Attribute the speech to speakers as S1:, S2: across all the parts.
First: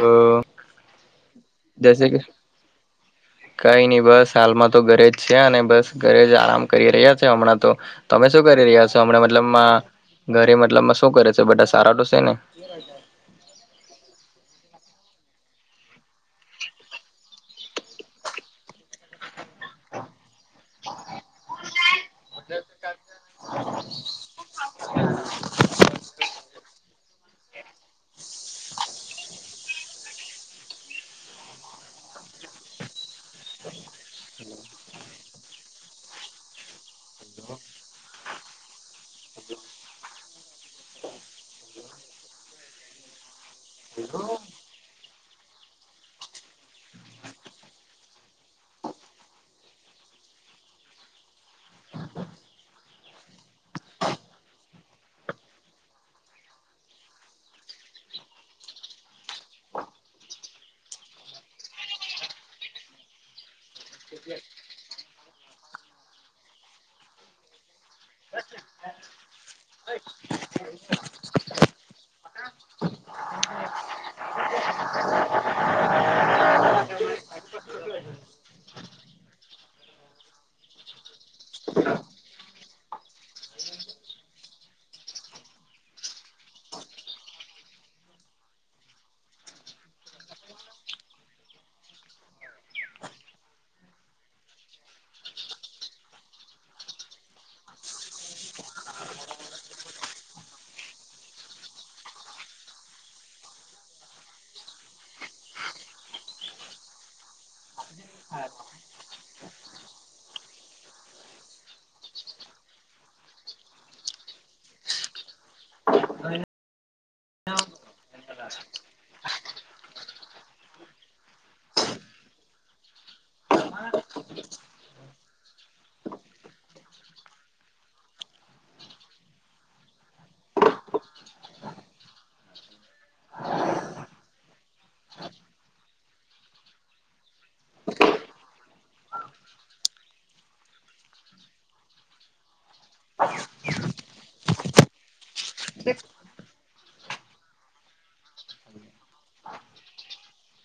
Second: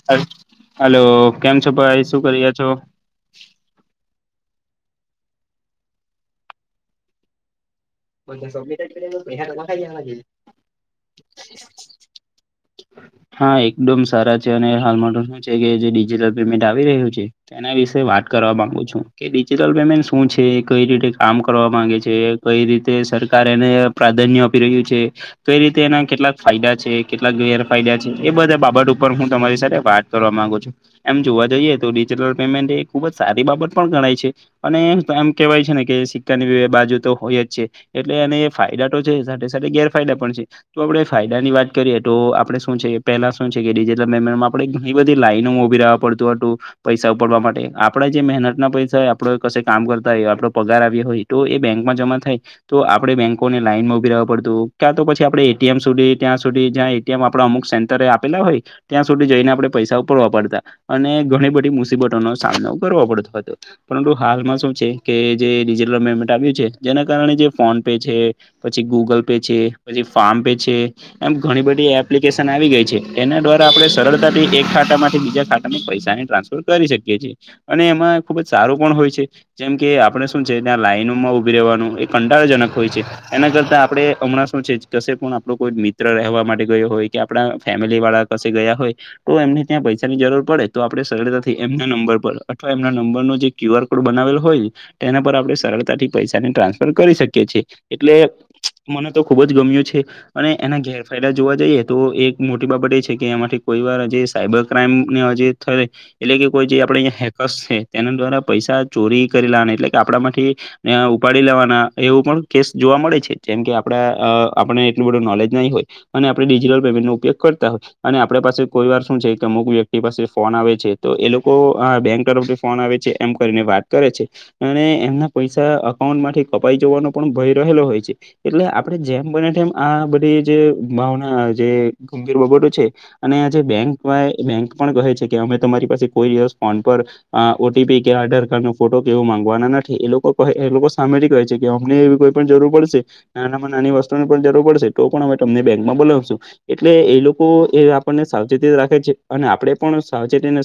S1: હ
S2: હલો કેમ છો
S1: જય
S2: ભાઈ
S1: શ્રી
S2: શું
S1: કૃષ્ણ
S2: કરી રહ્યા છો
S1: કઈ નહી બસ. શાલમાં તો ઘરે જ છે અને બસ ઘરે જ આરામ કરી રહ્યા છે હમણાં તો. તમે શું કરી રહ્યા છો હમણાં મતલબમાં ઘરે મતલબમાં શું કરે છે બધા સારા તો છે ને.
S2: હા એકદમ સારા છે અને. હાલમાં તો શું છેકે ડિજિટલ પેમેન્ટ આવી રહ્યું છે તેના વિશે વાત કરવા માંગુ છું કે ડિજટલ પન્ટ. ન શું છે કઈ રીતે કામ કરવા માંગે છે. કઈ રીતે સરકાર એને પ્રાધાન્ય આપી રહ્યું છે કઈ રીતે એના કેટલાક. ફાયદા છે કે. ેરફાયદા એ બધા બાબત ઉપર હું તમારી સાથે વાત કરવા માંગુ છું એમ જોવા જઈએ તો. મેન્ટ એ ખુબ જ સારી બાબત પણ ગણાય છે અને આમ કેહેવાય છે ને કે સિક્કાની બાજુ તો. હોય જ છે એટલે એને ફાયદા તો છે સાથે સાથે ગેરફાયદા પણ છે તો આપડે ફાયદા ની વાત કરીએ. તો આપડે શું છે પેલા શું છે કેડીજટ મેમમાં આપે ઘણી બધી લાઈનોમાં ઉભીવા પડતું હતું પૈસા. ઉપડવા માટે આપણે જે મહેનત ના પૈસા આપડ ક કામ કરતા હોય આપડો પગાર આવ્યો હોય તો એ બેંકમાં જ. થ તો આપણે બેંકોને લાઈન માં ઉભી રવા પડતું ક્યા તો પછી આપે એએમ સુધી ત્યાં સુધી જ્યાં. આપ અમુક સેન્ટર આપેલા હોય ત્યાં સુધી જઈને આપણેે પૈસા ઉપર વાપરતા અને ઘણી બધી મુસીબત. પડતો હતો પરુ હાલમાં શ છે જે [unintelligible] જે ફોન પે છે પછી ગૂગલ પે છે પછી ફારમ પે છે એમ ઘણી બધી. લિકેશ આવીઈ છે એના દ્વારા આપણે સરળતાથી એક ખાતા માંથી બીજા ખાતામાં પૈસાની ટ્રાન્સફર કરી. અને એમાં ખુબ જ સારું પણ હોય છે જેમ કે આપણે શું છે ત્યા લાઈનોમાં ઉભી રહેવાનું. કંટારજનક હોય છે એના કરતા આપણે હમણાં શું છે ક પણ આપું કોઈ મિત્ર રહેવા માટે. હોય કે આપણા ફેમિલી વાળા ક ગયા હોય તો એમને ત્યાં પૈસાની જરૂર પડે તો આપણે સરળતાથી. અથવા એમના નંબર નો જે ક્યુ આર કોડ બનાવેલો હોય તેના પર આપણે સરળતાથી પૈસાની ટ્ર. ટ કરી શકીી એટલે મને તો ખુબ જ ગમ્યું છે અને એના ગેરફાયદા. જોવા જઈએ તો એક મોટી બાબત એ છે કે એમાંથી કોઈ વારજ સાયબર ક્રાઈમ ને હજ થ એટલે. કોઈ જે આપણે હેકર્સ છે તેના દ્વારા પૈસા ચોરી કરીલા એટલે કે આપડા થી ઉપાડી. લેવાના એવું પણ કેસ જોવા મળે છે જેમ કે આપડા આપને એટલું બધું નોલેજ નહી હોય. અને આપણે ડિજિટલ પેમેન્ટ નો ઉપયોગ કરતા હોય અને આપડ પાસે કોઈ વાર શું છે કે અમુક વ્યક્તિ પાસે ફોન આવે છે તો એ લોકો બેંક તરફથી ફોન આવે છે એમ કરીને વાત કરે છે અને એમના પૈસા અઉ. થી કપાઈ જવાનો પણ ભય રહેલો હોય છે એટલે આપે જેમ બને તેમ આ બધી જે. ભાવના જે ગંભીર બાબતો છે અને આજે બેંક વા બેંક પણ કહે છે કે અમે તમારી. કોઈ દ ફન ઓપી કે આધાર કાર્ડ ન ફોટો કેવું માંગવાના નથી એ લોકો. સામે ક છે કે અમને એવી કોઈ પણ જરૂર પડશે નાનામાં નાની વસ્તુ ની પણ જરૂર પડશે તો પણ અમે તમને બે. બ એટલે એ લોકો એ આપને સાવચેતી રાખે છે અને આપડે પણ સાવચેતીને.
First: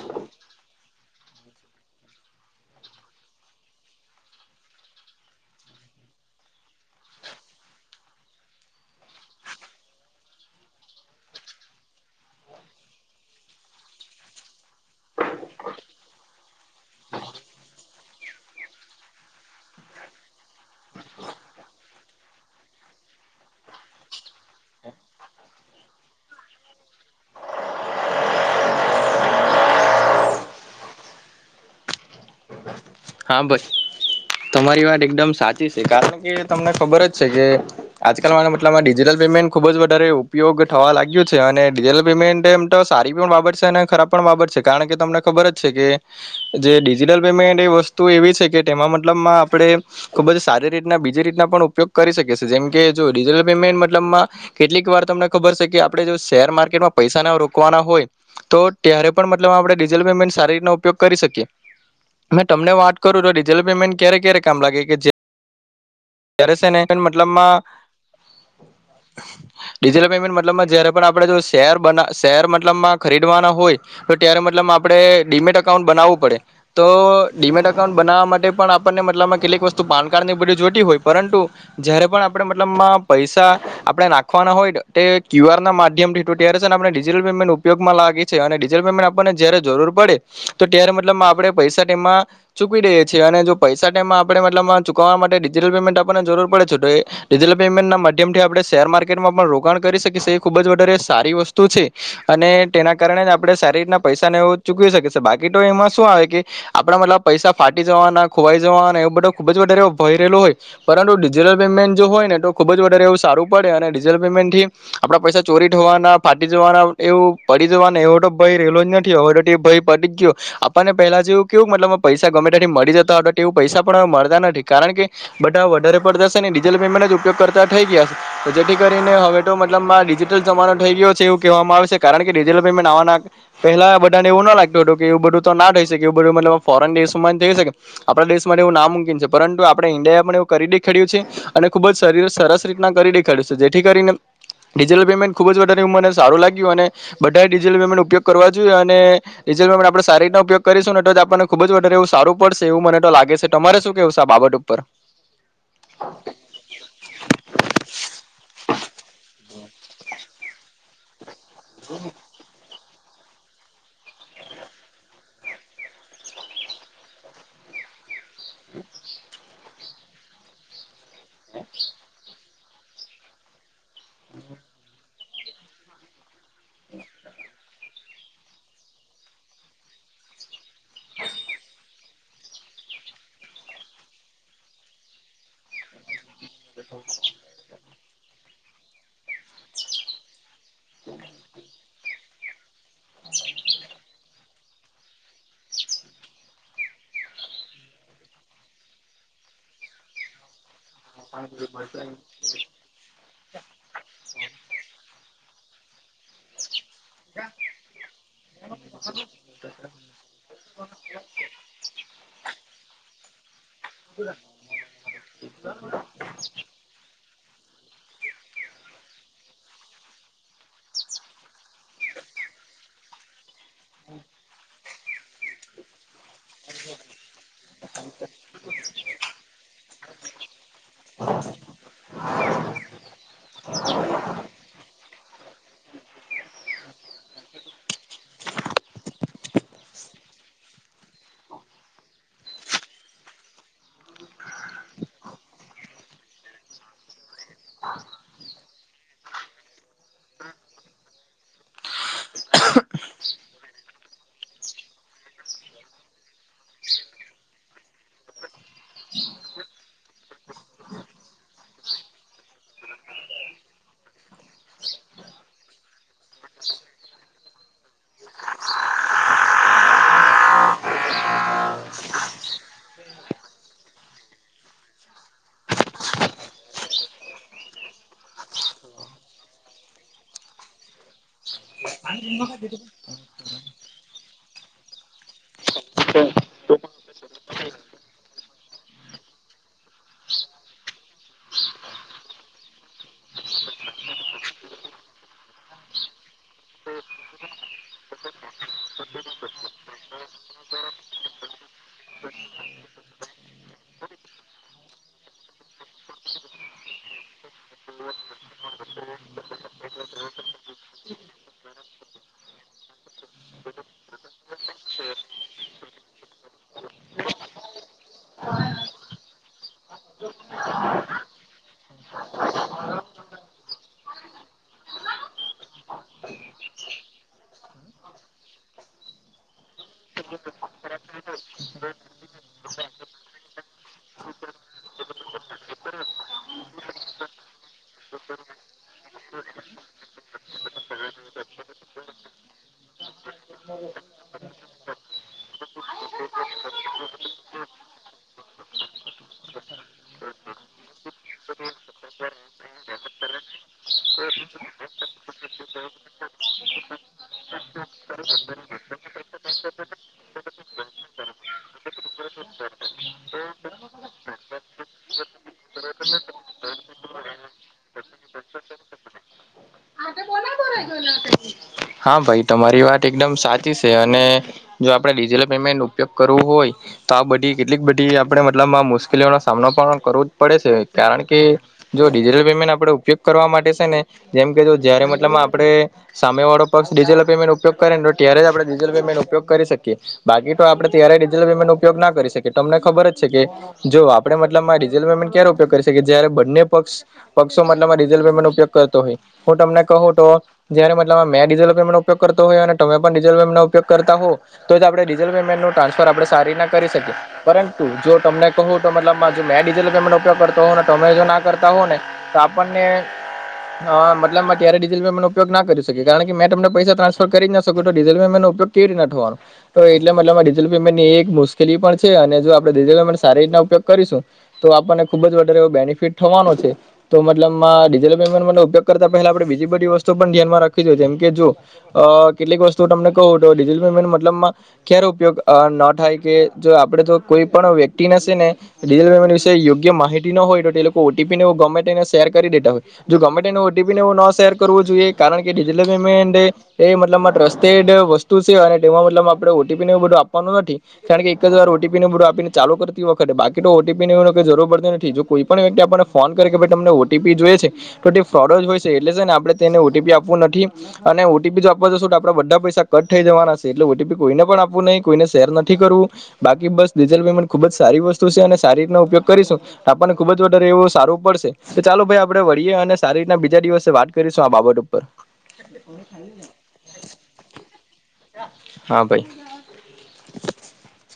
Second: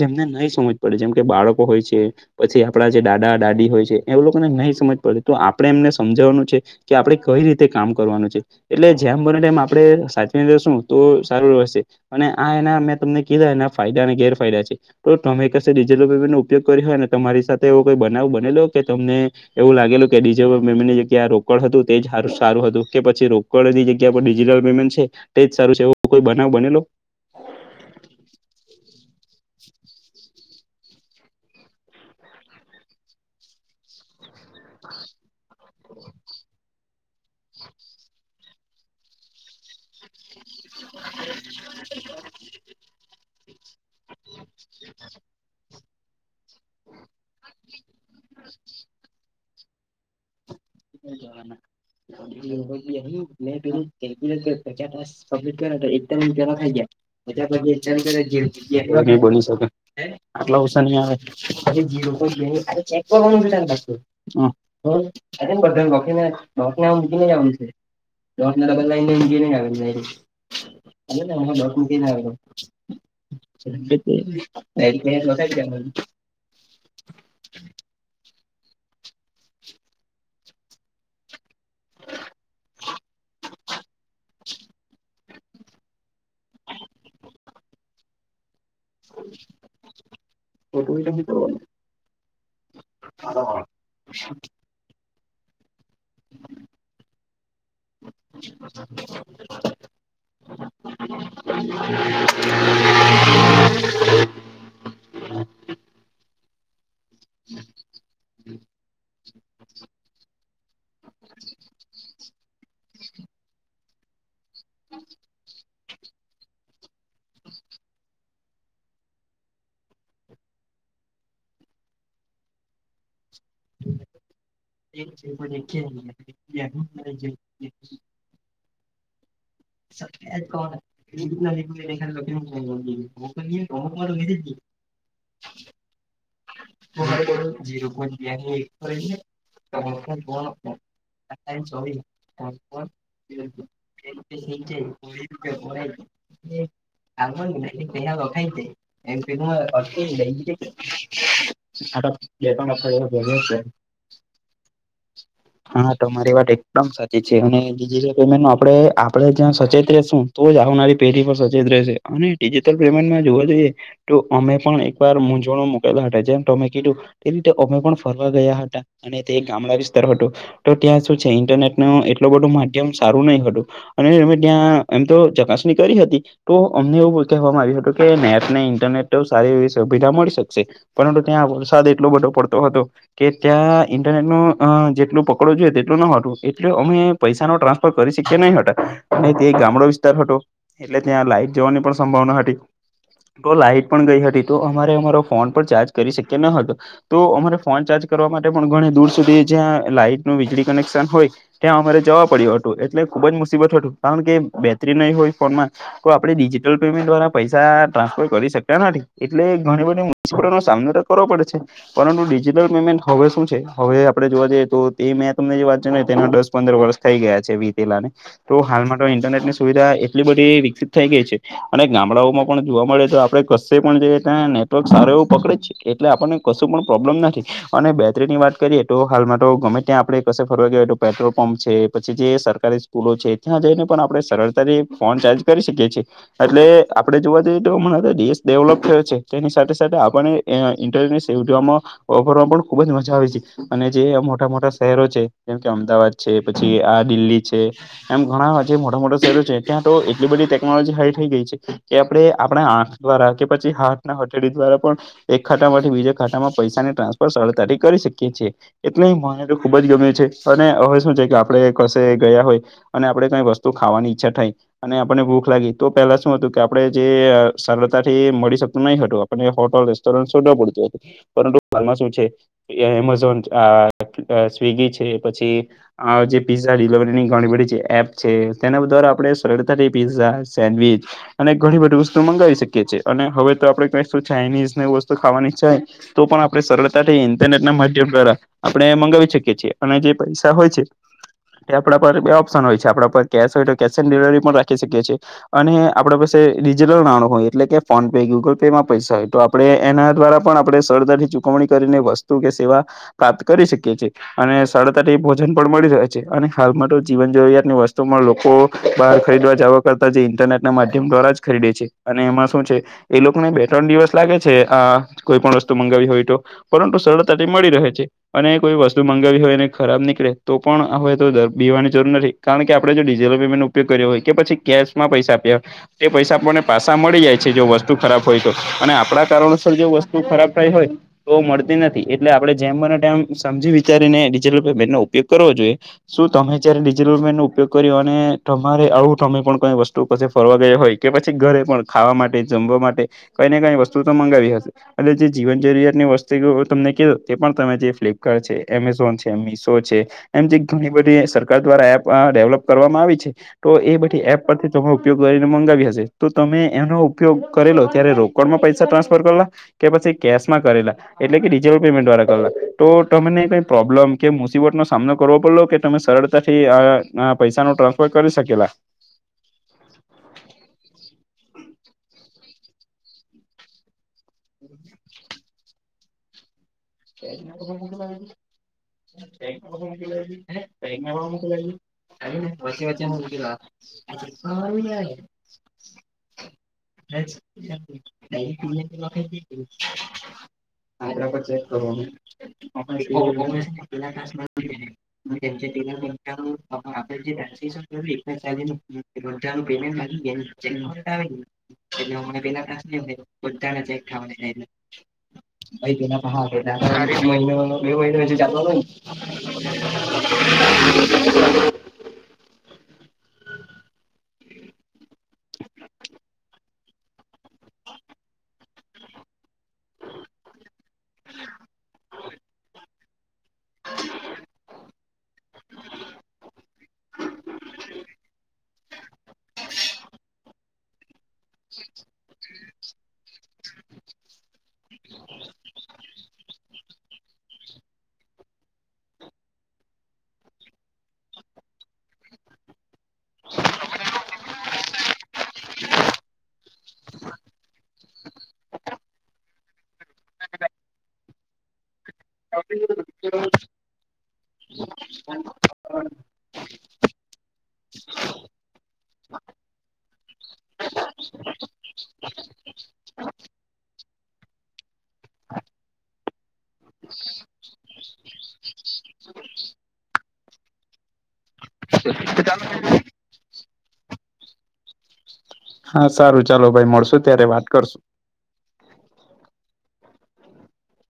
S2: જેમને નહી સમજ પડે જેમ કે બાળકો હોય છે પછી આપડા જે દાદા દાડી. એ લોકોને નહી સમજ પડે તો આપણે એમને સમજવાનું છે કે આપડણે કઈ રીતે કામ કરવાનું છે. એટલે જેમ બને એમ આપણેે સાચવીને જશું તો સારું રહેશે અને આ એના મેં તમને કીધા એના. ફાયદા અને ગેરફાયદા છે તો તમે એકિટલ પેમેન્ટો ઉપયોગ કરી્યો હોય ને તમારી સાથેવ કોઈ બનાવ બનેલો. કે તમને એવું લાગેલું કેીજે મેમને જગ્યા રોકડ હતું તે જ સારું હતું કે પછી ર ની જગ્યાિજટલ પેમેન્ટ છે તેજ સારું છે એવ કોઈ બનાવ બનેલો [inaudible]
S1: હા ભાઈ તમારી વાત એકદમ સાચી કારણ કે તમને ખબર જ છે કે આજકાલ મા મતલબમાં ડિજિટલ પેમેન્ટ ખુબ જ વધારે ઉપયોગ થવા લાગ્યું છે અને ડિજિટલ પેમેન્ટ એમ તો સારી પણ બાબત છે અને ખરાબ પણ બાબત છે કારણ કે તમને ખબર બર જ છે કે જે ડિજિટલ પેમેન્ટ એ વસ્તુ એવી છે કે તેમાં મતલબમાં આપડે ખુબ જ સારી રીત બીજી રીતના પણ ઉપયોગ કરી શકે છે જેમ કે જો ડિજટલ પેમેન્ટ મતલબમાં કેટલીક વાર તમને ખબર આપ જો શર માર્ટમાં પૈસા ના
S2: બની
S1: રોકવાના હોય તો ત્યારે પણ મતલબ
S2: શકે
S1: આપણેિઝલ પેમેન્ટ
S2: આટલા ઓછા
S1: ઉપગ
S2: નહીં આવે
S1: કરી તમને વાત કર તો ડિજટલ પેમેન્ટ ક્યારે ક્યારે કામ લાગે કે
S2: બધાકીનેને
S1: જ્યારે છે ને
S2: મૂકીને
S1: મતલબમાં
S2: જવાનું છે
S1: ડિજિટલ પેમેન્ટ મતલબમાં
S2: ન
S1: જ્યારે પણ
S2: આવે આવે
S1: ખવાના હોય તો ત્યારે મતલબ આપણે ડીમેટ અાઉન્ટ બનાવવું પડે તો ડીમેટ અકાઉન્ટ બનાવવા માટે પણ આપણને મતલબમાં કેટલીક વસ્તુ પાન કારડ ની બધી જોતી હોય પરંતુ જયારે પણ આપણે મતલબ પૈસા આપણે નાખવાના હોય તે ક્યુ આર ના માધ્યમ ઠું તય્યારે છે અને આપણે ડિજટલેમેન્ટ ઉપયોગમાં ગી છે અને ડી આપને જ જરૂર પડે તો ત્યારે મતલબ આપણે પૈસા તેમાં ચૂકીવી દઈએ છીએ અને જો પૈસા ટાઈમમાં આપણે મતલમાં વવા માટે ડિજટલેમેન્ટ આપને જરૂર પડે છે તોટલ પેમેન્ટ ના માધ્યમથી આપણે શેર માર્કેટમાં પણ રોકાણ કરી શકી એ ખુબ જ વધારે સારી વસ્તુ છે અને તેના કારણે જ આપડણે સારી રીતના પૈસા ને એવ ચૂકવી શકી છે બાકી તો એમાં શું આવે કે આપડે મતલબ પૈસા ફાટી જવાના ખોવાઈ જવાના એવ બધો ભય રહેલો હોય. પરંતુ ડિજિટલ પેમેન્ટ જો હોય ને તો ખુબ જ વધારે એવું સારું પડે ડિજિટલ પેમેન્ટથી આપણા પૈસા ચોરી જવાના, ફાટી જવાના, એવું પડી જવાના એવો તો ભય રહેલો જ નથી હોવે તો ભય પતી જ ગયો. આપણને પેલા જેવું કેવું મતલબ પૈસા ગમે ટયાથી મળી જતા હો હતા એવું પૈસા પણ મળતા નથી કારણ કે બધા વધારે પડતાશે ને ડિજિટલ પેમેન્ટ જ ઉપયોગ કરતા થઈ ગયા, છે તો જેથી કરીને હવે મતલબમાં ડિજિટલ જમાનો થઈ ગયો છે એવું કેવામાં આવે છે કારણ કે ડિજિટલ પેમેન્ટ આવવાના પહેલા બધાને એવું લાગતો હતું કે એવું બધું તો ના થઈ શકે. ફોરેન દેશમાં થકે આપણા દેશમાં એવું ના મૂનકીન છે, પરંતુ આપણે ઇન્ડિયા એ કરી દેખાડ્યું છે અને ખુબ જ શરીર સરસ રીતના કરી દેખાડ્યું છે જેથી કરીને ડિજિટલ પેમેન્ટ ખુબ જ વધારે એ મને સારું લાગ્યું અને બધા ડિજિટલ પેમેન્ટ ઉપયોગ કરવા જોઈએ અને ડિજિટલ પેમેન્ટ સારિ રીતે ઉપયોગ કરીશું ને તો આપને ખુબ જ
S2: આ
S1: એવું
S2: બે
S1: સારું પડશે
S2: ત્રણ
S1: એવું મને તો લાગે
S2: અઠવાડિયા
S1: છે, તમારે શું કેવુ છે આ બાબત ઉપર
S2: [unintelligible] [inaudible] હા તમારી વાત એકદમ સાચી છે અને ડિજટલ પેમેન્ટ ન આપણે આપડે જ્યાં સચેત રહેશું તો જ આવનારી પેઢી પણ સચેત રહેશે અને ડિજિટલ પેમેન્ટ જોવા જોઈએ તો અમે પણ એકવાર મૂંઝવણમાં મુકેલા હતા, જેમ તમે કીધું એ રીતે અમે પણ ફરવા ગયા હતા અને તે ગામડા વિસ્તાર હતો ત્યાં શું છે ઇન્ટરનેટ ન એટલો બધું જે સારું નહી હતું અને અમે ત્યાં એમ તો ચકાસણી કરી હતી તો અમને એવું કહેવામાં આવ્યું કે નેટ ને ઇન્ટરનેટ તો સારી એવી સુવિધા મળી શકશે પરંતુ ત્યા વરસાદ એટલો બધો પડતો હતો કે ત્યાં ઇન્ટરનેટ ન જેટલું પકડો જોઈએ તેટલું ન હતું એટલે અમે પૈસાનુ ટ્રાન્સ કરી શકી નહી હતા ને તે ગામડો વિસ્તાર હતો, એટલે ત્યાં લાઈટ જવાની પણ સંભાવના હતી. તો લાઈટ પણ ગઈ હતી, તો અમારે અમારો ફોન પણ ચાર્જ કરી શકિયા ન હતો તો અમારે ફોન ચાર્જ કરવા માટે પણ ઘણી દૂર સુધી જ્યાં લાઈટ ન વીજળી કનેકશન હોય ત્યાં અમારે જવા પડ્યું હતું એટલે ખુબ જ મુસીબત હતું કારણ કે ન હોય ફોનમાં આપણે ડિજિટલ દ્વારા પૈસા ટ્રાન્સફર કરી શકતા નથી એટલે ઘણી બધી મુસીબતો નો સામનો તને તો કરવો પડે છે પરંતુ ડિજિટલ પેમેન્ટ હવે શું છે હવે આપણેે જોવા જઈએ તો તે મેં તમને જાડાય દસ પંદર વર્ષ થઈ ગયા છિએ. તો હાલમાં ઇન્ટરનેટની સુવિધા એટલી બધી વિકસિત થઈ ગઈ છે અને ગામડાઓમાં પણ મળે તો આપણે કશે પણ જોઈએ ત્યાં નેટવર્ક સારું એવું પકડે એટલે આપણને કશું પણ પ્રોબ્લેમ નથી અને બેટરીની વાત કરીએ તો હાલમાં તો ગમે ત્યાં આપડે કશે ફરવા વા પેટ્રોલ પંપ છે, પછી જે સરકારી સ્કૂલો છે ત્યાં જઈને પણ આપણે સરળતાથી ફોન ચાર્જ કરી શકિએ છી એટલે આપણે જોવા જઈએ તો દેશ ડેવલોપ થયો છે તેની સાથે સાથે આપણે એ ઇન્ટરનેટ સેવામાં પણ ખુબ જ મજા આવે છે અને જે મોટા મોટા શહેરો છે. જેમ કે અમદાવાદ છે, પછી આ દિલ્હી છે એમ ઘણા જે મોટા મોટા શહેરો છે ત્યાં તો એટલી બધી ટેકનોલોજી હાઈ થઈ ગઈ છે કે આપણે આપણા આઅંખ દ્વારા કે પછી હાથ હથેડી દ્વારા પણ એક ખાતામાંથી બીજા ખાતામાં પૈસાની ટ્રાન્સફર સરળતાથી કરી શકીએ છીએ, એટલે મને તો ખુબ જ ગમ્યું છે. અને હવે શું છે કે આપણે કશે ગયા હોય અને આપે કઈ વસ્તુ ખાવાની ઈચ્છા થાય અને આપને ભૂખ લાગી તો પેલા શું હતું કે આપણે જે સરળતા થી મળી શકતું નહી હતું આપને હોટલ રેસ્ટોરન શોધક પડતું હતુ પરંતુ હમણાં શુ છે એમેઝોન, સ્વિગીછે પછી આ જે પીઝા ડિલિવરીની ઘણી બધી એપ છે તેના દ્વારા આપે સરળતાથી પિઝા, સેન્ડવીચ અને ઘણી બધી વસ્તુ મંગાવી શકીએ છીએ અને હવે તો આપણે કહીશું ચાઇનીઝની વસ્તુ ખાવાની તો પણ આપણે સરળ ઇન્ટરનેટ ના માધ્યમ દ્વારા આપણે મંગાવી શકીએ છીએ અને જે પૈસા હોય છે. એ આપણા પર બે ઓપ્શન હોય છે આપણા પર કેશ હોય તો કેશ ઓન ડિલિવરી પણ રાખી શકીએ છીએ અને આપડા પાસે ડિજિટલ નાણૂ હોય એટલે કે ફોન પે, ગુગલ પે માં પૈસા હોય તો આપણે એના દ્વારા પણ આપણે સરદરથી ચુકવણી કરીને વસ્તુ કે સેવા પ્રાપ્ત કરી શકીએ છીએ અને સારડતા થી ભોજન પણ મળી જકે છે અને હાલમાં તો જીવન જરૂરિયાત ની વસ્તુમાં લોકો બહાર ખરીદવા - - લાગે છે આ કોઈ પણ વસ્તુ મંગાવી હોય તો પરંતુ સરળતાથી મળી રહે છે અને કોઈ વસ્તુમા- - હોય, ખરાબ નીકળે તો પણ હવે તો પીવાની જરૂર નથી કારણ કે આપણે જો ડિઝિટલ પેમેન્ટ નો ઉપયોગ કર્યો- - કે પછી કેશમા પૈસા આપ્યા તે પૈસા આપણને પાસાા મળી જાય છે, જો વસ્તુ ખરાબ હોય તો- - અને આપણા કારણોસર જો વસ્તુ ખરાબ થઈ હોય, તો મળતી નથી એટલે આપણે- - જેમ મનેમ સમજી વિચારીને ડિજિટલેમેન નો ઉપયોગ કરવો જોઈએ શું તમે જય્યારે ડિજિટલ- - ઉપગ કર્યો અને તમારે આવું તમે પણ કોઈ વસ્તુ પછી ફરવા ગયા, હોય. કે પછી ઘરે પણ ખાવા માટે- - વા માટે કઈને કઈ વસ્તુ, તો મંગાવી હશે- - અનેટ જે જીવન જરૂરિયાતની વસ્તુઓ તમને કધો તે પણ તમે જે ફ્લિપકાર્ટ છે, એમેઝોન છે મિશો- - એમ જે ઘણી બધી સરકાર દ્વારા એ ડેવલપ કરવામાં આવી છે- - તો એ બધી એપ પરથી તમે ઉપયોગ કરીને મંગાવી હશે તો તમે એનો ઉપયોગ કરેલો ત્યારે - - કોણમાં પૈસા ટ્રાન્સફરલા- - કે પછી કેશમાં કરેલા એટલે કે ડિજિટલ પેમેન્ટ દ્વારા કરેલા તો તમને કઈ પ્રોબ્લમ કે મુસીબત- - સામનો કરવો પડલો કે તમે સરળતાથી આ પૈસા ન ટ્રાન્સફર કરી શકેલા?
S1: [unintelligible] હા ભાઈ તમારી વાત એકદમ સાચી છે અને જો આપણે ડિજિટલ પેમેન્ટ ઉપયોગ કરવો હોય- - તો આ બધી કેટલીક બધી આપણે મતલબમાં મુશ્કેલીઓનો સામનો પણ કરવો જ પડે છે કારણ કે- - જો ડિજિટલ પેમેન્ટ આપડે ઉપયોગ કરવા માટે છે ને જેમ કે જો જયારે મતલબ આપડે સામે વાળો પક્ષ- - ડિજિટલ પેમેન્ટ ઉપયોગ કર ને તો ત્યારે જ આપણે ડિજિટલ પેમેન્ટ ઉપયોગ કરી શકીએ બાકી તો આપણે ત્યારે ડિજિટલ પેનમેન્ટ ઉપયોગ ના કરી શકીએ તમને ખબર જ છે કે જો આપણે મતલબમાં ડીઝલ પેમેન્ટ ક્યારે ઉપયોગ કરી શકી જય્યારે બંને- - પોક્ષ પક્ષૌ મતલબ [inaudible] ઉપયોગ કરતો હોય હું તમને કહું તો જયારે મતલબ મે મે ઉપયોગ કરતો હોય અને તમે પણ ડિઝલ ડિજિટલ પેમેન્ટ નો ઉપયોગ કરતા હોવ તો જ આપણે ડીઝલ પેમેન્ટ ન ટ્રાન્સફર આપણે સારી ના કરી શકે પરંતુ જો તમને કહું તો મતલબ માં મેં ડિજલ પેમેન્ટનો ઉપયોગ કરતો હોં ને તમે જો ના કર કહું ને તો આપણને મતલબલમાં ક્યારેય ડિજિટલ પેમેન્ટ ઉપયોગ ના કરી શકીએ. ટ્રાન્ફર કરી જ ના શકુ તો ડિઝલ પેમેન્ટ નો ઉપયોગ કેવી રીના થવાનો? તો એટલે મતલબ આ ડિઝલ પેમેન્ટની એક મુશ્કેલી પણ છે અને જો આપણે ડીઝલ પેમેન્ટ સારી રીતના ઉપયોગ કરીશું તો આપણને ખુબ જ વધારે એવ બેનિફિટ થવાનો છે તો મતલબમાં ડિજટલ પેમેન્ટ ઉપયોગ કરતા પહેલા આપે બીજી બધી વસ્તુ તો પણ ધ્યાનમાં રાખી કીધું કે એમ કે જો કેટલીક વસ્તુ તમને કહું તો ડીઝલ પેમેન્ટ મતલબમાં ખેર ઉપયોગ ન થાય કે જો આપડે તો કોઈ પણ વ્યક્તિ ને સેને ડીઝલ પેમેન્ટ વિશે યોગ્ય માહિતી ન હોય તે લોકો ઓટીપી ને એવું ગમેતેને શેર કરી દેતા હોય જો ગમેતેને ઓટીપી ને એવું ન શેર કરવો જોઈએ કારણ ડિજિટલ પેમેન્ટ એ મતલબમાં ટ્રસ્ટેડ વસ્તુ છે અને તેમાં મતલબ આપણે ઓટીપી ને એવ બધું આપવાનું નથી કારણ કે એકજ વાર ઓટીપી ને બધું આપીને ચાલુ કરતી વખતે બાકી તો ઓટીપી ની જરૂર પડતી નથી જોકોઈ કોઇ વ્યકિત આપ ફોન કર કે તમને ઓટીપી જોઈ છે તો ફોર્ડજ હોય છે એટલે ને આપણે તેને ઓટીપી આપ એવુ નથી અને ઓટીપી આપવા જશો તો આપડા બધા પૈસા કટ થઈ જવાના છે એટલે ઓટીપી કોઈને પણ આપવું નહીં કોઈને શેર નથી કરવું બાકી બસ ડીઝલ પેમેન્ટ ખુબ જ સારી વસ્તુ છે અને સારી રીત ઉપયોગ કરીશું આપણને બધુ અત્યારે એવું સારું પડશે તો ચાલો ભાઈ આપણે વળીએ અને સારી રીતના બીજા દિવસે વાત કરીશું આ બાબત ઉપ
S2: હા સારું ચાલો ભાઈ મળશો ત્યારે વાત કરશું.
S1: હા ભાઈ [unintelligible]